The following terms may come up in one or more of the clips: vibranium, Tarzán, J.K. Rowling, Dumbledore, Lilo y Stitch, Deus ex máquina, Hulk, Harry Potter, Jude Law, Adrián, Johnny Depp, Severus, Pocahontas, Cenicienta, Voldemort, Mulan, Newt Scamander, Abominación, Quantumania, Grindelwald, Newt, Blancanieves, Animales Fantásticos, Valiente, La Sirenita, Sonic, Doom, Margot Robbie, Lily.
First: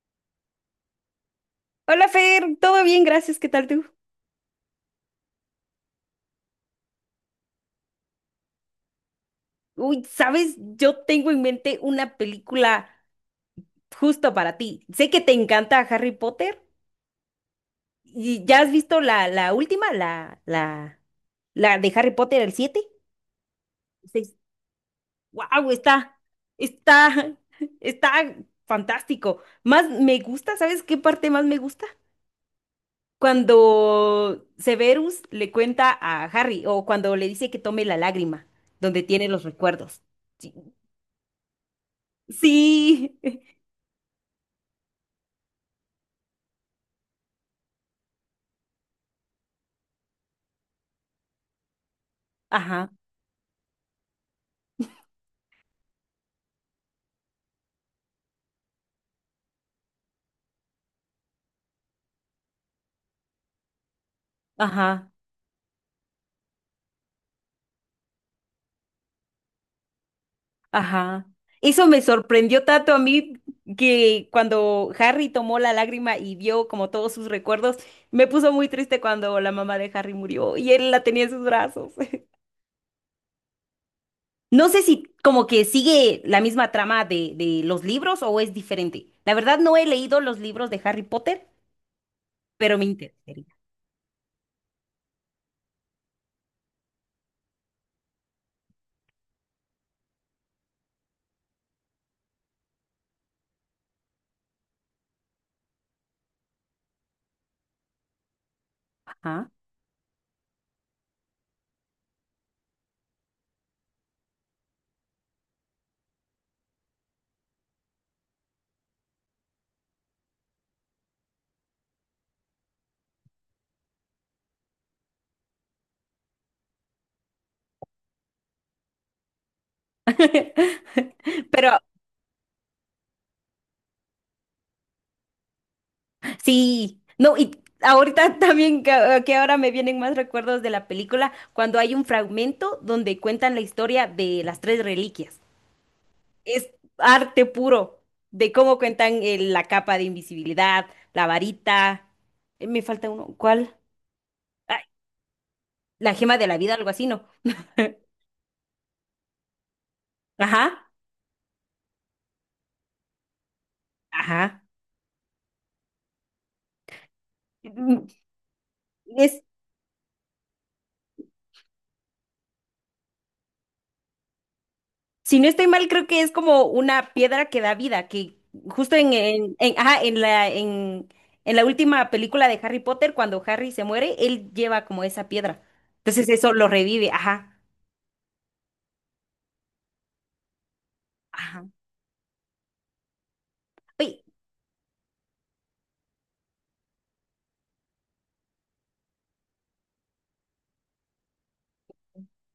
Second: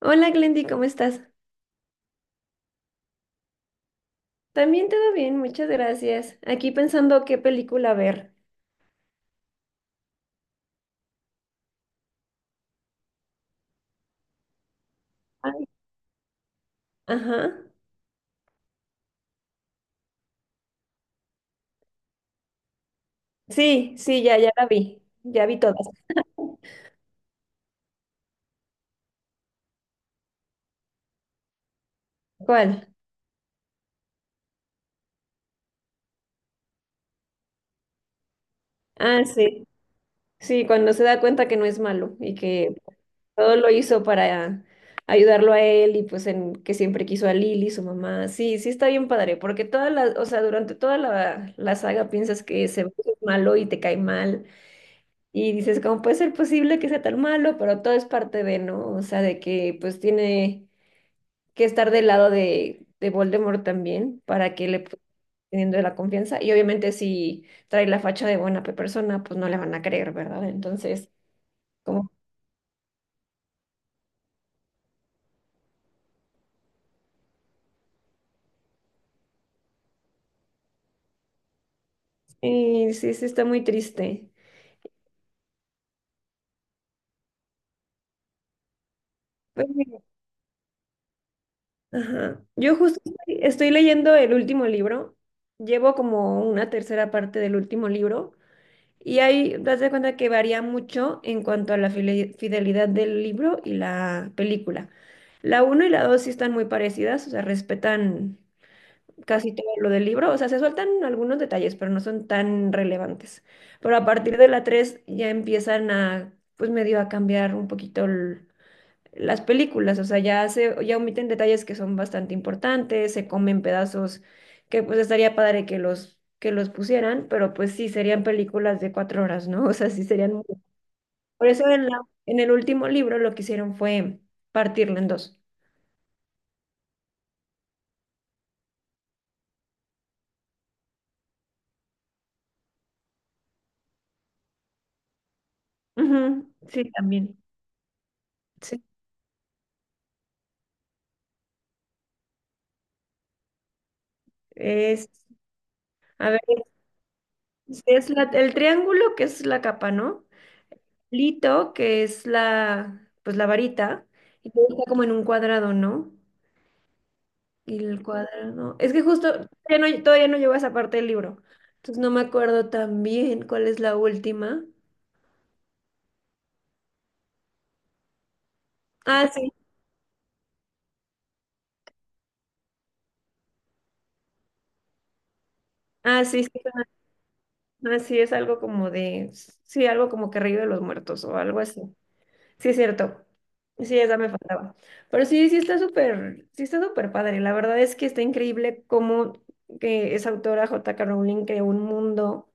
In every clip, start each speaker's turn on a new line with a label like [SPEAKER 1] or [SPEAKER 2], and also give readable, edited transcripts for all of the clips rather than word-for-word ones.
[SPEAKER 1] Hola Glendy, ¿cómo estás?
[SPEAKER 2] Hola Fer, todo bien, gracias, ¿qué tal tú?
[SPEAKER 1] También todo bien, muchas gracias. Aquí pensando qué película ver.
[SPEAKER 2] Uy, sabes, yo tengo en mente una película justo para ti. Sé que te
[SPEAKER 1] Ay.
[SPEAKER 2] encanta Harry Potter
[SPEAKER 1] Ajá.
[SPEAKER 2] y ya has visto la última, la de Harry Potter, el 7.
[SPEAKER 1] Sí, sí, ya, ya la vi. Ya vi
[SPEAKER 2] Wow,
[SPEAKER 1] todas.
[SPEAKER 2] está, está fantástico. Más me gusta, ¿sabes qué parte más me gusta?
[SPEAKER 1] ¿Cuál?
[SPEAKER 2] Cuando Severus le cuenta a Harry o cuando le dice que tome la lágrima, donde
[SPEAKER 1] Ah,
[SPEAKER 2] tiene los
[SPEAKER 1] sí.
[SPEAKER 2] recuerdos. Sí,
[SPEAKER 1] Sí, cuando se da cuenta que no es malo y que
[SPEAKER 2] sí.
[SPEAKER 1] todo lo hizo para ayudarlo a él y pues en que siempre quiso a Lily, su mamá. Sí, sí está bien padre, porque toda la, o sea, durante toda la saga piensas que se
[SPEAKER 2] Ajá,
[SPEAKER 1] ve es malo y te cae mal. Y dices, ¿cómo puede ser posible que sea tan malo? Pero todo es parte de, ¿no? O sea, de que pues tiene que estar del lado de Voldemort también para que le pu-
[SPEAKER 2] ajá,
[SPEAKER 1] teniendo la confianza. Y obviamente si trae la facha de buena pe- persona, pues no le van a creer, ¿verdad? Entonces,
[SPEAKER 2] ajá. Eso me
[SPEAKER 1] como,
[SPEAKER 2] sorprendió tanto a mí que cuando Harry tomó la lágrima y vio como todos sus recuerdos, me puso muy triste cuando la mamá de Harry murió y él la tenía en sus brazos.
[SPEAKER 1] sí, sí, sí, está muy triste.
[SPEAKER 2] No sé si como que sigue la misma trama de los libros o es diferente. La verdad
[SPEAKER 1] Pues,
[SPEAKER 2] no he
[SPEAKER 1] mira,
[SPEAKER 2] leído los libros de Harry Potter,
[SPEAKER 1] ajá. Yo
[SPEAKER 2] pero me
[SPEAKER 1] justo estoy,
[SPEAKER 2] interesaría.
[SPEAKER 1] estoy leyendo el último libro. Llevo como una tercera parte del último libro. Y ahí te das cuenta que varía mucho en cuanto a la file- fidelidad del libro y la película. La uno y la 2 sí están muy parecidas, o sea, respetan
[SPEAKER 2] Ajá.
[SPEAKER 1] casi todo lo del libro, o sea, se sueltan algunos detalles, pero no son tan relevantes. Pero a partir de la 3 ya empiezan a, pues medio a cambiar un poquito el- las películas, o sea, ya se, ya omiten detalles que son bastante importantes, se comen pedazos que pues estaría padre que los pusieran, pero pues sí serían películas de cuatro horas, ¿no? O sea, sí serían muy- Por eso
[SPEAKER 2] Pero
[SPEAKER 1] en la, en el último libro lo que hicieron fue partirlo en dos.
[SPEAKER 2] sí, no, y ahorita también que ahora me vienen más recuerdos de la película, cuando hay un fragmento donde cuentan la historia de las tres reliquias.
[SPEAKER 1] Ujú,
[SPEAKER 2] Es
[SPEAKER 1] sí, también.
[SPEAKER 2] arte puro de cómo
[SPEAKER 1] Sí.
[SPEAKER 2] cuentan la capa de invisibilidad, la varita. Me falta uno, ¿cuál? Ay,
[SPEAKER 1] Es,
[SPEAKER 2] la
[SPEAKER 1] a
[SPEAKER 2] gema
[SPEAKER 1] ver,
[SPEAKER 2] de la vida, algo así, ¿no?
[SPEAKER 1] es la- el triángulo que es la capa, ¿no?
[SPEAKER 2] Ajá,
[SPEAKER 1] Lito, que es la, pues la varita, y
[SPEAKER 2] ajá.
[SPEAKER 1] luego está como en un cuadrado, ¿no? Y el
[SPEAKER 2] Mm,
[SPEAKER 1] cuaderno. Es que justo
[SPEAKER 2] Es
[SPEAKER 1] ya no- todavía no llevo esa parte del libro. Entonces no me acuerdo tan bien cuál es la última.
[SPEAKER 2] Si no estoy mal, creo que es como una piedra que da vida, que justo
[SPEAKER 1] Ah, sí.
[SPEAKER 2] en la última película de Harry Potter, cuando Harry se muere, él lleva como esa piedra.
[SPEAKER 1] Ah,
[SPEAKER 2] Entonces
[SPEAKER 1] sí, sí.
[SPEAKER 2] eso lo revive, ajá,
[SPEAKER 1] Ah, sí, es algo como de. Sí, algo como que río de los muertos o algo
[SPEAKER 2] ajá.
[SPEAKER 1] así. Sí, es cierto. Sí, esa
[SPEAKER 2] Oye,
[SPEAKER 1] me faltaba. Pero sí, sí está súper padre. La verdad es que está increíble cómo que esa autora J.K. Rowling creó un mundo,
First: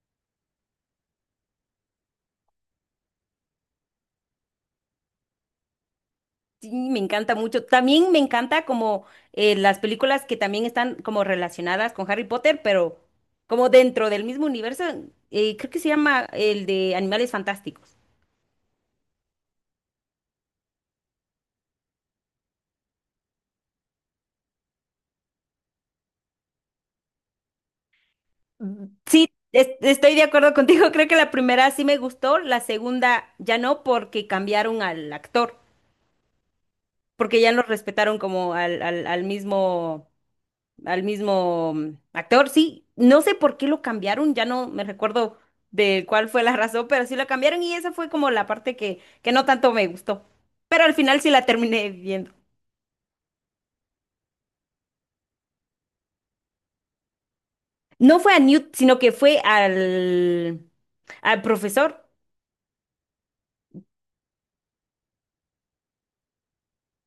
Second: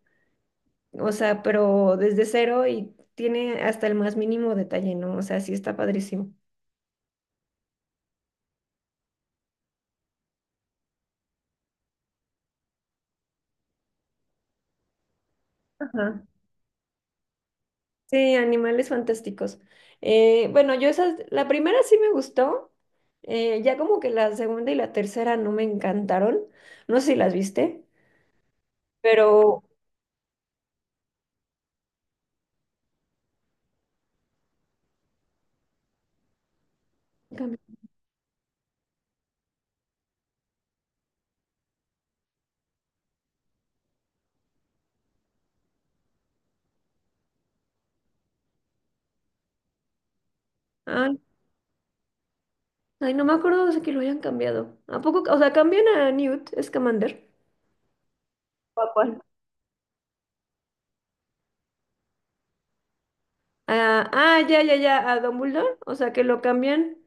[SPEAKER 1] o sea, pero desde cero y tiene hasta el más mínimo detalle, ¿no? O sea, sí está padrísimo.
[SPEAKER 2] sí, me encanta mucho. También me encanta como las películas que también están como relacionadas con Harry Potter, pero como dentro del mismo universo. Creo que se
[SPEAKER 1] Ajá.
[SPEAKER 2] llama el de Animales Fantásticos.
[SPEAKER 1] Sí, Animales Fantásticos. Bueno, yo esas, la primera sí me gustó, ya como que la segunda y la tercera no me encantaron, no sé si las viste,
[SPEAKER 2] Sí,
[SPEAKER 1] pero...
[SPEAKER 2] estoy de acuerdo contigo. Creo que la primera sí me gustó, la segunda ya no, porque cambiaron al actor, porque ya no
[SPEAKER 1] cambi-
[SPEAKER 2] respetaron como al mismo, al mismo actor. Sí, no sé por qué lo cambiaron, ya no me recuerdo de cuál fue la razón, pero sí lo cambiaron y esa fue como la parte que no tanto me gustó. Pero al
[SPEAKER 1] Ay,
[SPEAKER 2] final sí la terminé viendo.
[SPEAKER 1] ay, no me acuerdo de que lo hayan cambiado. ¿A poco? O sea, cambian a Newt Scamander.
[SPEAKER 2] No fue a Newt,
[SPEAKER 1] ¿O a
[SPEAKER 2] sino que
[SPEAKER 1] cuál?
[SPEAKER 2] fue al profesor.
[SPEAKER 1] Ah, ah, ya, ya, ya, a Dumbledore, o sea, que lo cambian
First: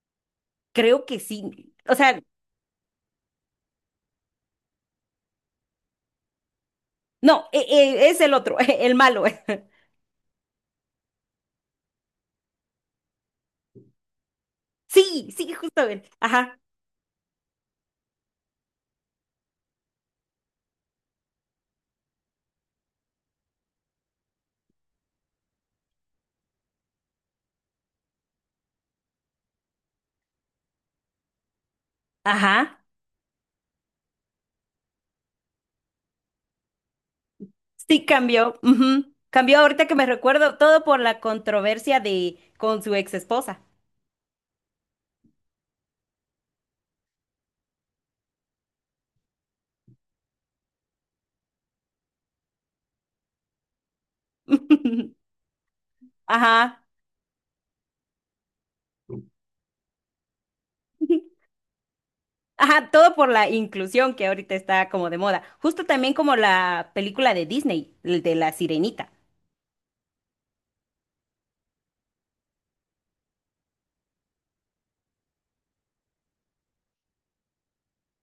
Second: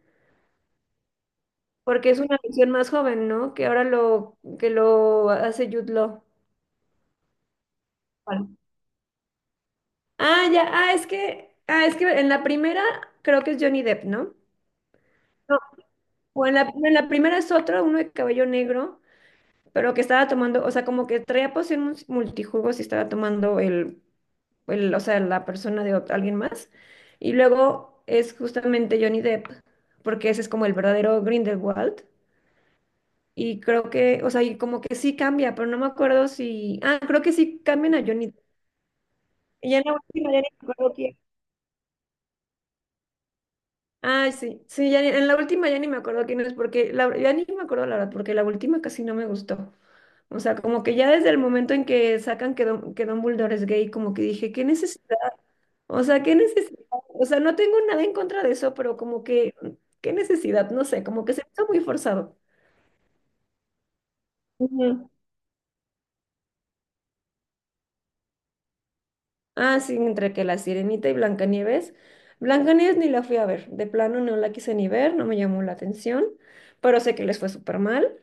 [SPEAKER 2] Creo que sí. O
[SPEAKER 1] porque es
[SPEAKER 2] sea,
[SPEAKER 1] una versión más joven, ¿no? Que ahora lo, que lo hace Jude Law.
[SPEAKER 2] no, es el otro, el malo.
[SPEAKER 1] Ah, ya, ah, es que en la primera creo que es Johnny Depp, ¿no?
[SPEAKER 2] Sí, sí,
[SPEAKER 1] No,
[SPEAKER 2] justo él.
[SPEAKER 1] o en
[SPEAKER 2] Ajá,
[SPEAKER 1] la primera es otro, uno de cabello negro, pero que estaba tomando, o sea, como que traía poción mus- multijugos y estaba tomando el, o sea, la persona de ot- alguien más. Y luego es justamente Johnny Depp, porque ese es como el verdadero Grindelwald.
[SPEAKER 2] ajá.
[SPEAKER 1] Y creo que, o sea, y como que sí cambia, pero no me acuerdo si, ah, creo que sí cambian
[SPEAKER 2] Sí
[SPEAKER 1] a Johnny Depp.
[SPEAKER 2] cambió. Ujú. Cambió
[SPEAKER 1] Y ya en
[SPEAKER 2] ahorita que
[SPEAKER 1] la
[SPEAKER 2] me
[SPEAKER 1] última ya ni
[SPEAKER 2] recuerdo
[SPEAKER 1] me
[SPEAKER 2] todo
[SPEAKER 1] acuerdo.
[SPEAKER 2] por la controversia de con su ex esposa.
[SPEAKER 1] Ay, sí, sí, ya ni- en la última ya ni me acuerdo quién es, porque la, ya ni me acuerdo la verdad, porque la última casi no me gustó. O sea, como que ya desde el momento en que sacan que, Don, que Dumbledore es gay, como que dije, ¿qué necesidad? O sea, ¿qué necesidad?
[SPEAKER 2] Ajá.
[SPEAKER 1] O sea, no tengo nada en contra de eso, pero como que, ¿qué necesidad? No sé, como que se me hizo muy forzado.
[SPEAKER 2] Ajá, todo por la inclusión que ahorita está como
[SPEAKER 1] Ujú.
[SPEAKER 2] de moda. Justo también como la película de Disney, el de La Sirenita.
[SPEAKER 1] Ah, sí, entre que La Sirenita y Blancanieves. Blancanieves ni la fui a ver, de plano no la quise ni ver, no me llamó la atención, pero sé que les fue súper mal.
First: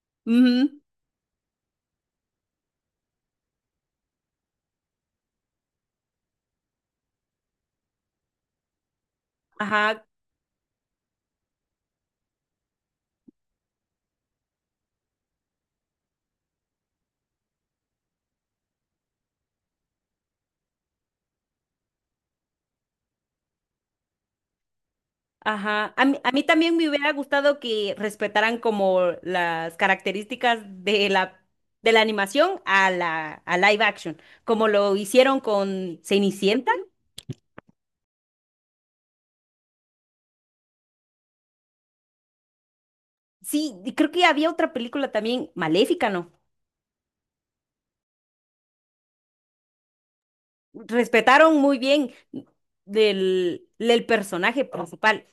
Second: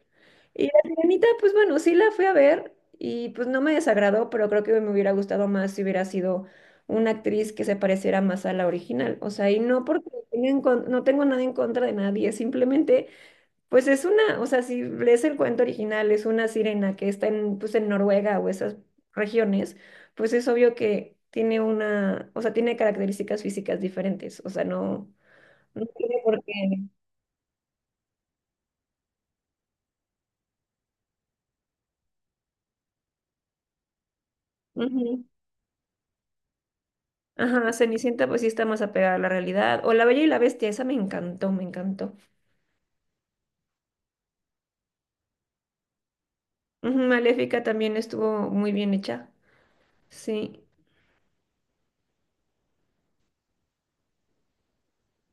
[SPEAKER 1] Y
[SPEAKER 2] Ujú.
[SPEAKER 1] La Sirenita, pues bueno, sí la fui a ver y pues no me desagradó, pero creo que me hubiera gustado más si hubiera sido una actriz que se pareciera más a la original. O sea, y no
[SPEAKER 2] Ajá,
[SPEAKER 1] porque no tenga en con- no tengo nada en contra de nadie, simplemente pues es una, o sea, si lees el cuento original, es una sirena que está en, pues en Noruega o esas regiones, pues es obvio que tiene una, o sea, tiene características físicas diferentes, o sea, no, no
[SPEAKER 2] ajá,
[SPEAKER 1] tiene
[SPEAKER 2] a mí
[SPEAKER 1] por qué.
[SPEAKER 2] también me hubiera gustado que respetaran como las características de la animación a la a live action, como lo
[SPEAKER 1] Ujú.
[SPEAKER 2] hicieron con Cenicienta.
[SPEAKER 1] Ajá, Cenicienta pues sí está más apegada a la realidad, o La Bella y la Bestia, esa me encantó, me encantó.
[SPEAKER 2] Sí, y creo que había otra película también, Maléfica, ¿no?
[SPEAKER 1] Ujú, Maléfica también estuvo muy bien hecha, sí.
[SPEAKER 2] Respetaron muy bien del personaje principal.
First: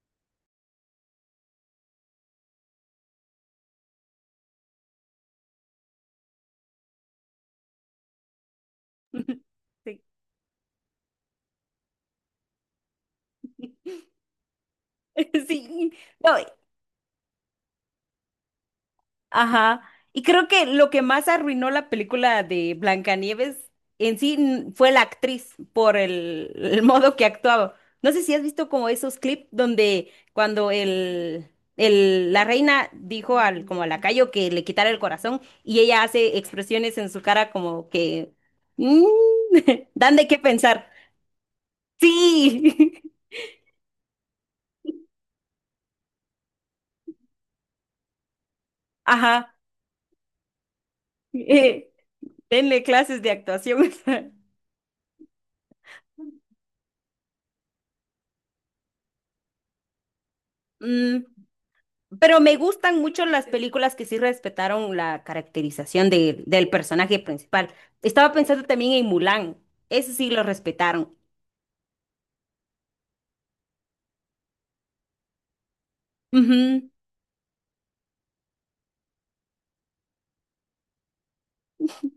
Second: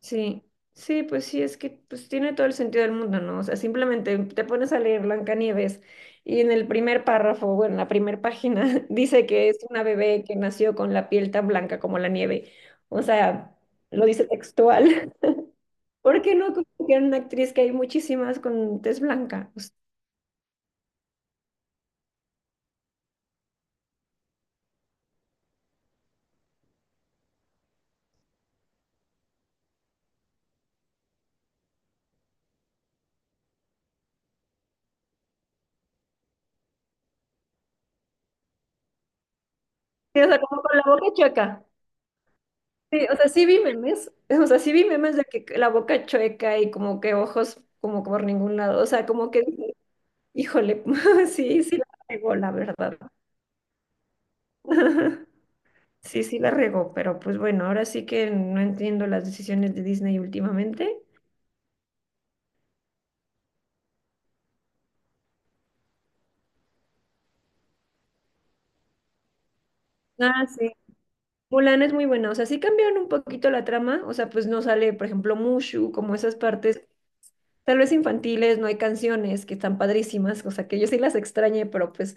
[SPEAKER 1] Sí, sí, pues sí, es que pues tiene todo el sentido del mundo, ¿no? O sea, simplemente te pones a leer Blancanieves y en el primer párrafo, bueno, en la primera página, dice que es una
[SPEAKER 2] Sí,
[SPEAKER 1] bebé que nació con la piel tan blanca como la nieve. O sea, lo dice textual.
[SPEAKER 2] sí.
[SPEAKER 1] ¿Por qué
[SPEAKER 2] No,
[SPEAKER 1] no copiar una actriz que hay muchísimas con tez blanca? O sea,
[SPEAKER 2] ajá. Y creo que lo que más arruinó la película de Blancanieves en sí fue la actriz por el modo que actuaba. No sé si has visto como esos clips donde cuando la reina dijo al, como al lacayo que le quitara el corazón y ella hace expresiones en su cara como que mm, dan
[SPEAKER 1] sí,
[SPEAKER 2] de
[SPEAKER 1] o
[SPEAKER 2] qué
[SPEAKER 1] sea, como con la
[SPEAKER 2] pensar.
[SPEAKER 1] boca chueca.
[SPEAKER 2] Sí.
[SPEAKER 1] Sí, o sea, sí vi memes, o sea, sí vi memes de que la boca chueca y como que ojos como por ningún lado, o sea, como que
[SPEAKER 2] Ajá.
[SPEAKER 1] Híjole, sí, sí la
[SPEAKER 2] Eh,
[SPEAKER 1] regó, la
[SPEAKER 2] denle
[SPEAKER 1] verdad.
[SPEAKER 2] clases de actuación.
[SPEAKER 1] Sí, sí la regó, pero pues bueno, ahora sí que no entiendo las decisiones de Disney últimamente.
[SPEAKER 2] Mm, pero me gustan mucho las películas que sí respetaron la caracterización del personaje principal. Estaba pensando también en Mulan. Eso sí lo
[SPEAKER 1] Ah, sí.
[SPEAKER 2] respetaron.
[SPEAKER 1] Mulan es muy buena, o sea, sí cambiaron un poquito la trama, o sea, pues no sale, por ejemplo, Mushu, como esas partes,
[SPEAKER 2] Ujú,
[SPEAKER 1] tal vez infantiles, no hay canciones que están padrísimas, o sea, que yo sí las extrañé, pero pues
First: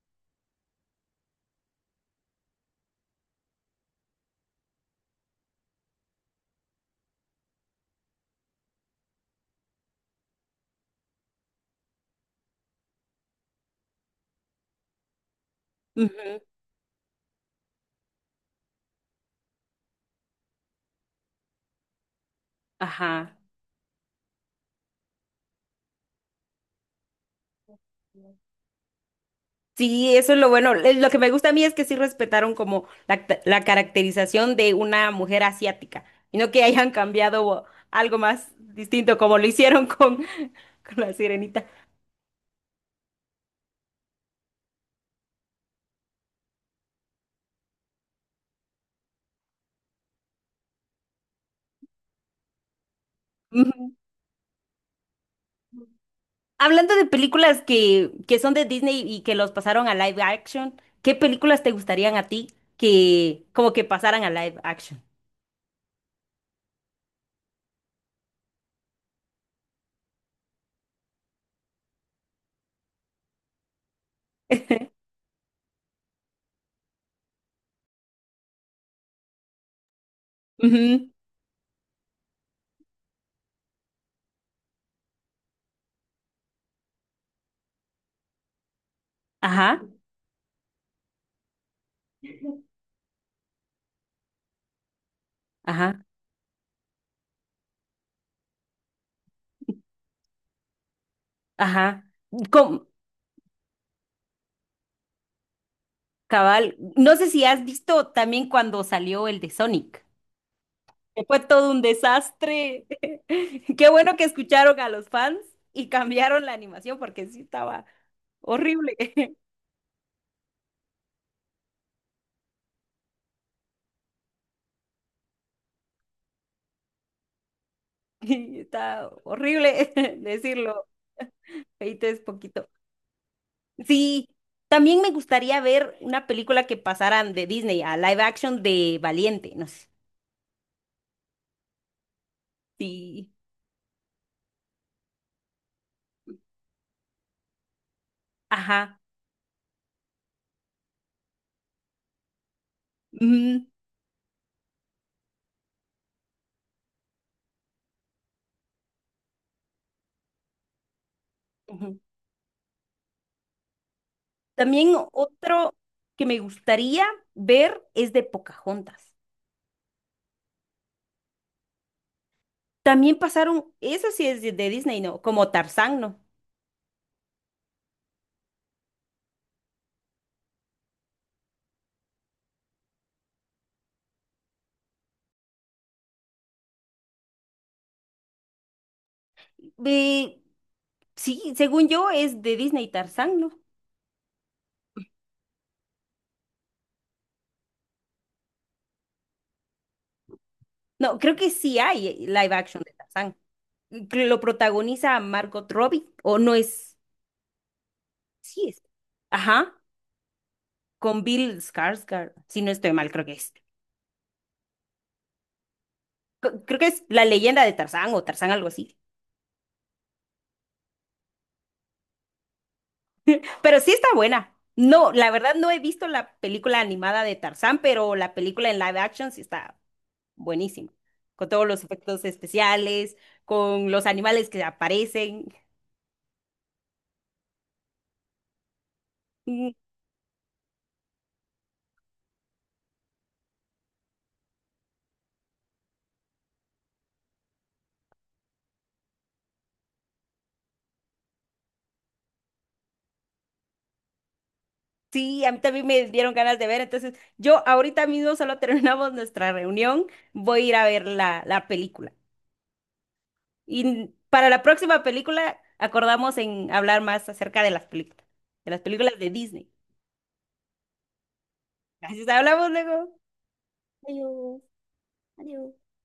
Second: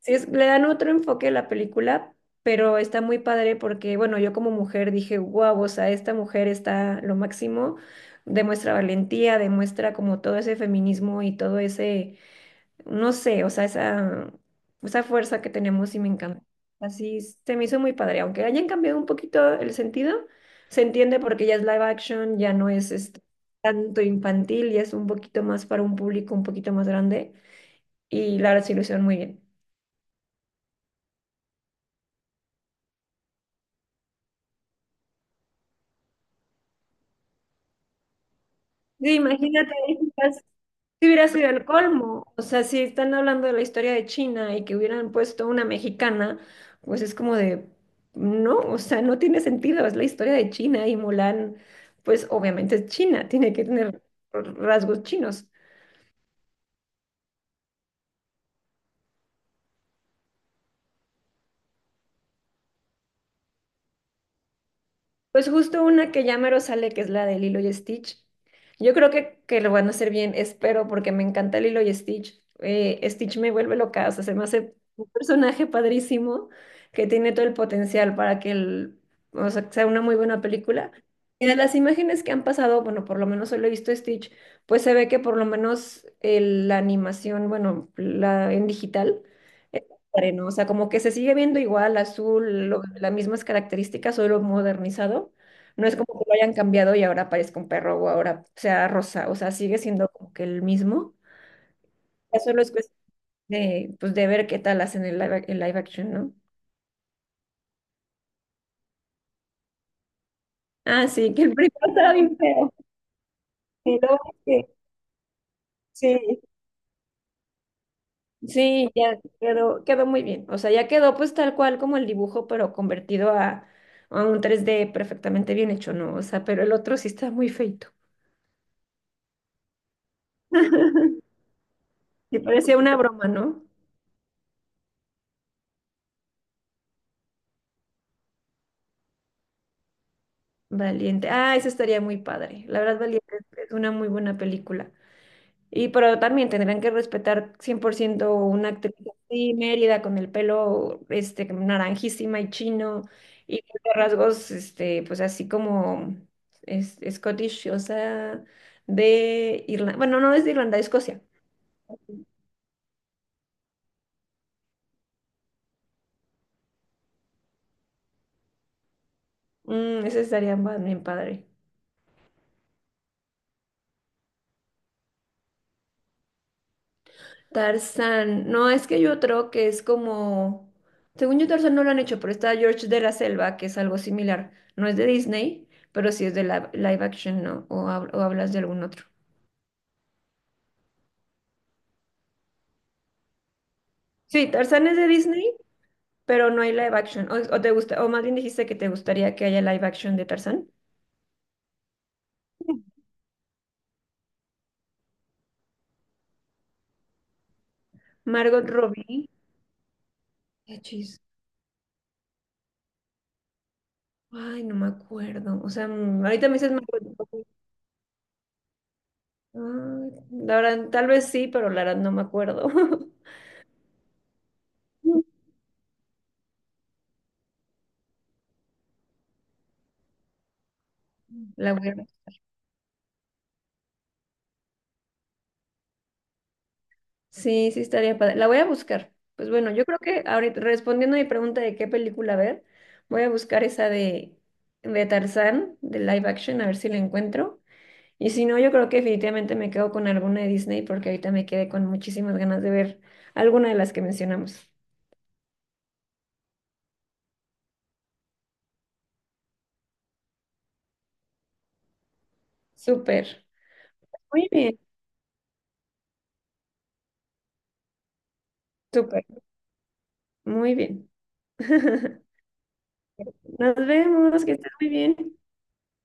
[SPEAKER 1] sí, es- le dan otro enfoque a la película, pero está muy padre porque, bueno, yo como mujer dije, wow, o sea, esta mujer está lo máximo, demuestra valentía, demuestra como todo ese feminismo y todo ese, no sé, o sea, esa fuerza que tenemos y me
[SPEAKER 2] ujú,
[SPEAKER 1] encanta. Así es- se me hizo muy padre, aunque hayan cambiado un poquito el sentido, se entiende porque ya es live action, ya no es este,
[SPEAKER 2] ajá.
[SPEAKER 1] tanto infantil, ya es un poquito más para un público un poquito más grande y la resolución muy bien.
[SPEAKER 2] Sí, eso es lo bueno. Lo que me gusta a mí es que sí respetaron como la caracterización de una mujer asiática. Y no que hayan cambiado algo más
[SPEAKER 1] Sí,
[SPEAKER 2] distinto como lo
[SPEAKER 1] imagínate,
[SPEAKER 2] hicieron con,
[SPEAKER 1] quizás
[SPEAKER 2] con
[SPEAKER 1] si
[SPEAKER 2] la
[SPEAKER 1] hubiera sido el
[SPEAKER 2] sirenita.
[SPEAKER 1] colmo. O sea, si están hablando de la historia de China y que hubieran puesto una mexicana, pues es como de, no, o sea, no tiene sentido, es la historia de China y Mulan, pues obviamente es China, tiene que tener rasgos chinos.
[SPEAKER 2] Hablando de películas que son de Disney y que los pasaron a live action, ¿qué películas te gustarían a ti que como que pasaran a live action?
[SPEAKER 1] Pues justo una que ya mero sale, que es la de Lilo y Stitch. Yo creo que lo van a hacer bien, espero, porque me encanta Lilo y Stitch. Stitch me vuelve loca, o sea, se me hace un personaje padrísimo que tiene todo el potencial para que el, o sea, que sea una muy buena película.
[SPEAKER 2] Ujú.
[SPEAKER 1] Y de las imágenes que han pasado, bueno, por lo menos solo he visto Stitch, pues se ve que por lo menos el- la animación, bueno, la en digital.
[SPEAKER 2] Ajá,
[SPEAKER 1] ¿No? O sea, como que se sigue viendo igual, azul, lo- las mismas características, solo modernizado. No es
[SPEAKER 2] ajá,
[SPEAKER 1] como que lo hayan cambiado y ahora parezca un perro o ahora sea rosa. O sea, sigue siendo como que el mismo.
[SPEAKER 2] ajá.
[SPEAKER 1] Ya solo es
[SPEAKER 2] Com-
[SPEAKER 1] cuestión de, pues, de ver qué tal hacen el live, ac- el live action, ¿no?
[SPEAKER 2] cabal, no sé si has visto también cuando salió el de Sonic,
[SPEAKER 1] Ah,
[SPEAKER 2] que
[SPEAKER 1] sí,
[SPEAKER 2] fue
[SPEAKER 1] que el
[SPEAKER 2] todo
[SPEAKER 1] primero
[SPEAKER 2] un
[SPEAKER 1] estaba bien feo.
[SPEAKER 2] desastre. Qué
[SPEAKER 1] Sí, lo
[SPEAKER 2] bueno
[SPEAKER 1] bueno
[SPEAKER 2] que
[SPEAKER 1] es que
[SPEAKER 2] escucharon a los fans y
[SPEAKER 1] sí.
[SPEAKER 2] cambiaron la animación porque sí estaba
[SPEAKER 1] Sí,
[SPEAKER 2] horrible.
[SPEAKER 1] ya quedó, quedó muy bien. O sea, ya quedó pues tal cual como el dibujo, pero convertido a un 3D perfectamente bien hecho, ¿no? O sea, pero el otro sí está muy feito.
[SPEAKER 2] Y está horrible decirlo. Feito es
[SPEAKER 1] Me
[SPEAKER 2] poquito.
[SPEAKER 1] parecía una broma, ¿no?
[SPEAKER 2] Sí, también me gustaría ver una película que pasaran de Disney a live action de Valiente, no sé.
[SPEAKER 1] Valiente. Ah, eso estaría muy padre. La verdad,
[SPEAKER 2] Sí,
[SPEAKER 1] Valiente es una muy buena película. Y pero también tendrían que respetar 100% una actriz
[SPEAKER 2] ajá.
[SPEAKER 1] así, Mérida, con el pelo este, naranjísima y chino, y
[SPEAKER 2] Ujú,
[SPEAKER 1] de rasgos, este, pues así como es, Scottish, o sea, de Irlanda. Bueno, no es de Irlanda, de Escocia.
[SPEAKER 2] ujú. También otro que me gustaría ver es de Pocahontas.
[SPEAKER 1] Mm, ese estaría más bien padre.
[SPEAKER 2] También pasaron, eso sí es de Disney, ¿no? Como Tarzán, ¿no?
[SPEAKER 1] Tarzán, no, es que hay otro que es como, según yo Tarzán no lo han hecho, pero está George de la Selva, que es algo similar. No es de Disney, pero sí es de la- live action, ¿no? O, hab- o hablas de algún otro.
[SPEAKER 2] Eh, sí, según yo es de Disney Tarzán, ¿no?
[SPEAKER 1] Sí, Tarzán es de Disney, pero no hay live action. O te gusta, o más bien dijiste que te gustaría que haya live action de Tarzán.
[SPEAKER 2] No, creo que sí hay live action de Tarzán. Que lo protagoniza Margot Robbie, o no es,
[SPEAKER 1] Margot
[SPEAKER 2] sí es.
[SPEAKER 1] Robbie.
[SPEAKER 2] Ajá.
[SPEAKER 1] Qué chis.
[SPEAKER 2] Con Bill Skarsgård, si no estoy mal, creo que es.
[SPEAKER 1] Ay, no me acuerdo. O sea, ahorita me dices
[SPEAKER 2] Creo que
[SPEAKER 1] Margot
[SPEAKER 2] es La
[SPEAKER 1] Robbie.
[SPEAKER 2] leyenda de Tarzán o Tarzán algo así.
[SPEAKER 1] Ay, la verdad, tal vez sí, pero la verdad no me acuerdo.
[SPEAKER 2] Pero sí está buena. No, la verdad no he visto la película animada de Tarzán, pero la película en live action sí está buenísima. Con todos
[SPEAKER 1] La
[SPEAKER 2] los
[SPEAKER 1] voy a ver.
[SPEAKER 2] efectos especiales, con los animales que aparecen.
[SPEAKER 1] Sí, sí estaría padre. La voy a buscar. Pues bueno,
[SPEAKER 2] Mm,
[SPEAKER 1] yo creo que ahorita, respondiendo a mi pregunta de qué película ver, voy a buscar esa de Tarzán, de live action, a ver si la encuentro. Y si no, yo creo que definitivamente me quedo con alguna de Disney porque ahorita me quedé con muchísimas ganas de ver alguna de las que mencionamos.
[SPEAKER 2] Sí, a mí también me dieron ganas de ver. Entonces, yo ahorita mismo solo terminamos nuestra reunión. Voy a ir a ver la película.
[SPEAKER 1] Súper.
[SPEAKER 2] Y
[SPEAKER 1] Muy
[SPEAKER 2] para la
[SPEAKER 1] bien,
[SPEAKER 2] próxima película acordamos en hablar más acerca de las películas, de las películas
[SPEAKER 1] súper.
[SPEAKER 2] de Disney.
[SPEAKER 1] Muy bien.
[SPEAKER 2] Así que hablamos luego.
[SPEAKER 1] Nos vemos, que estés muy bien.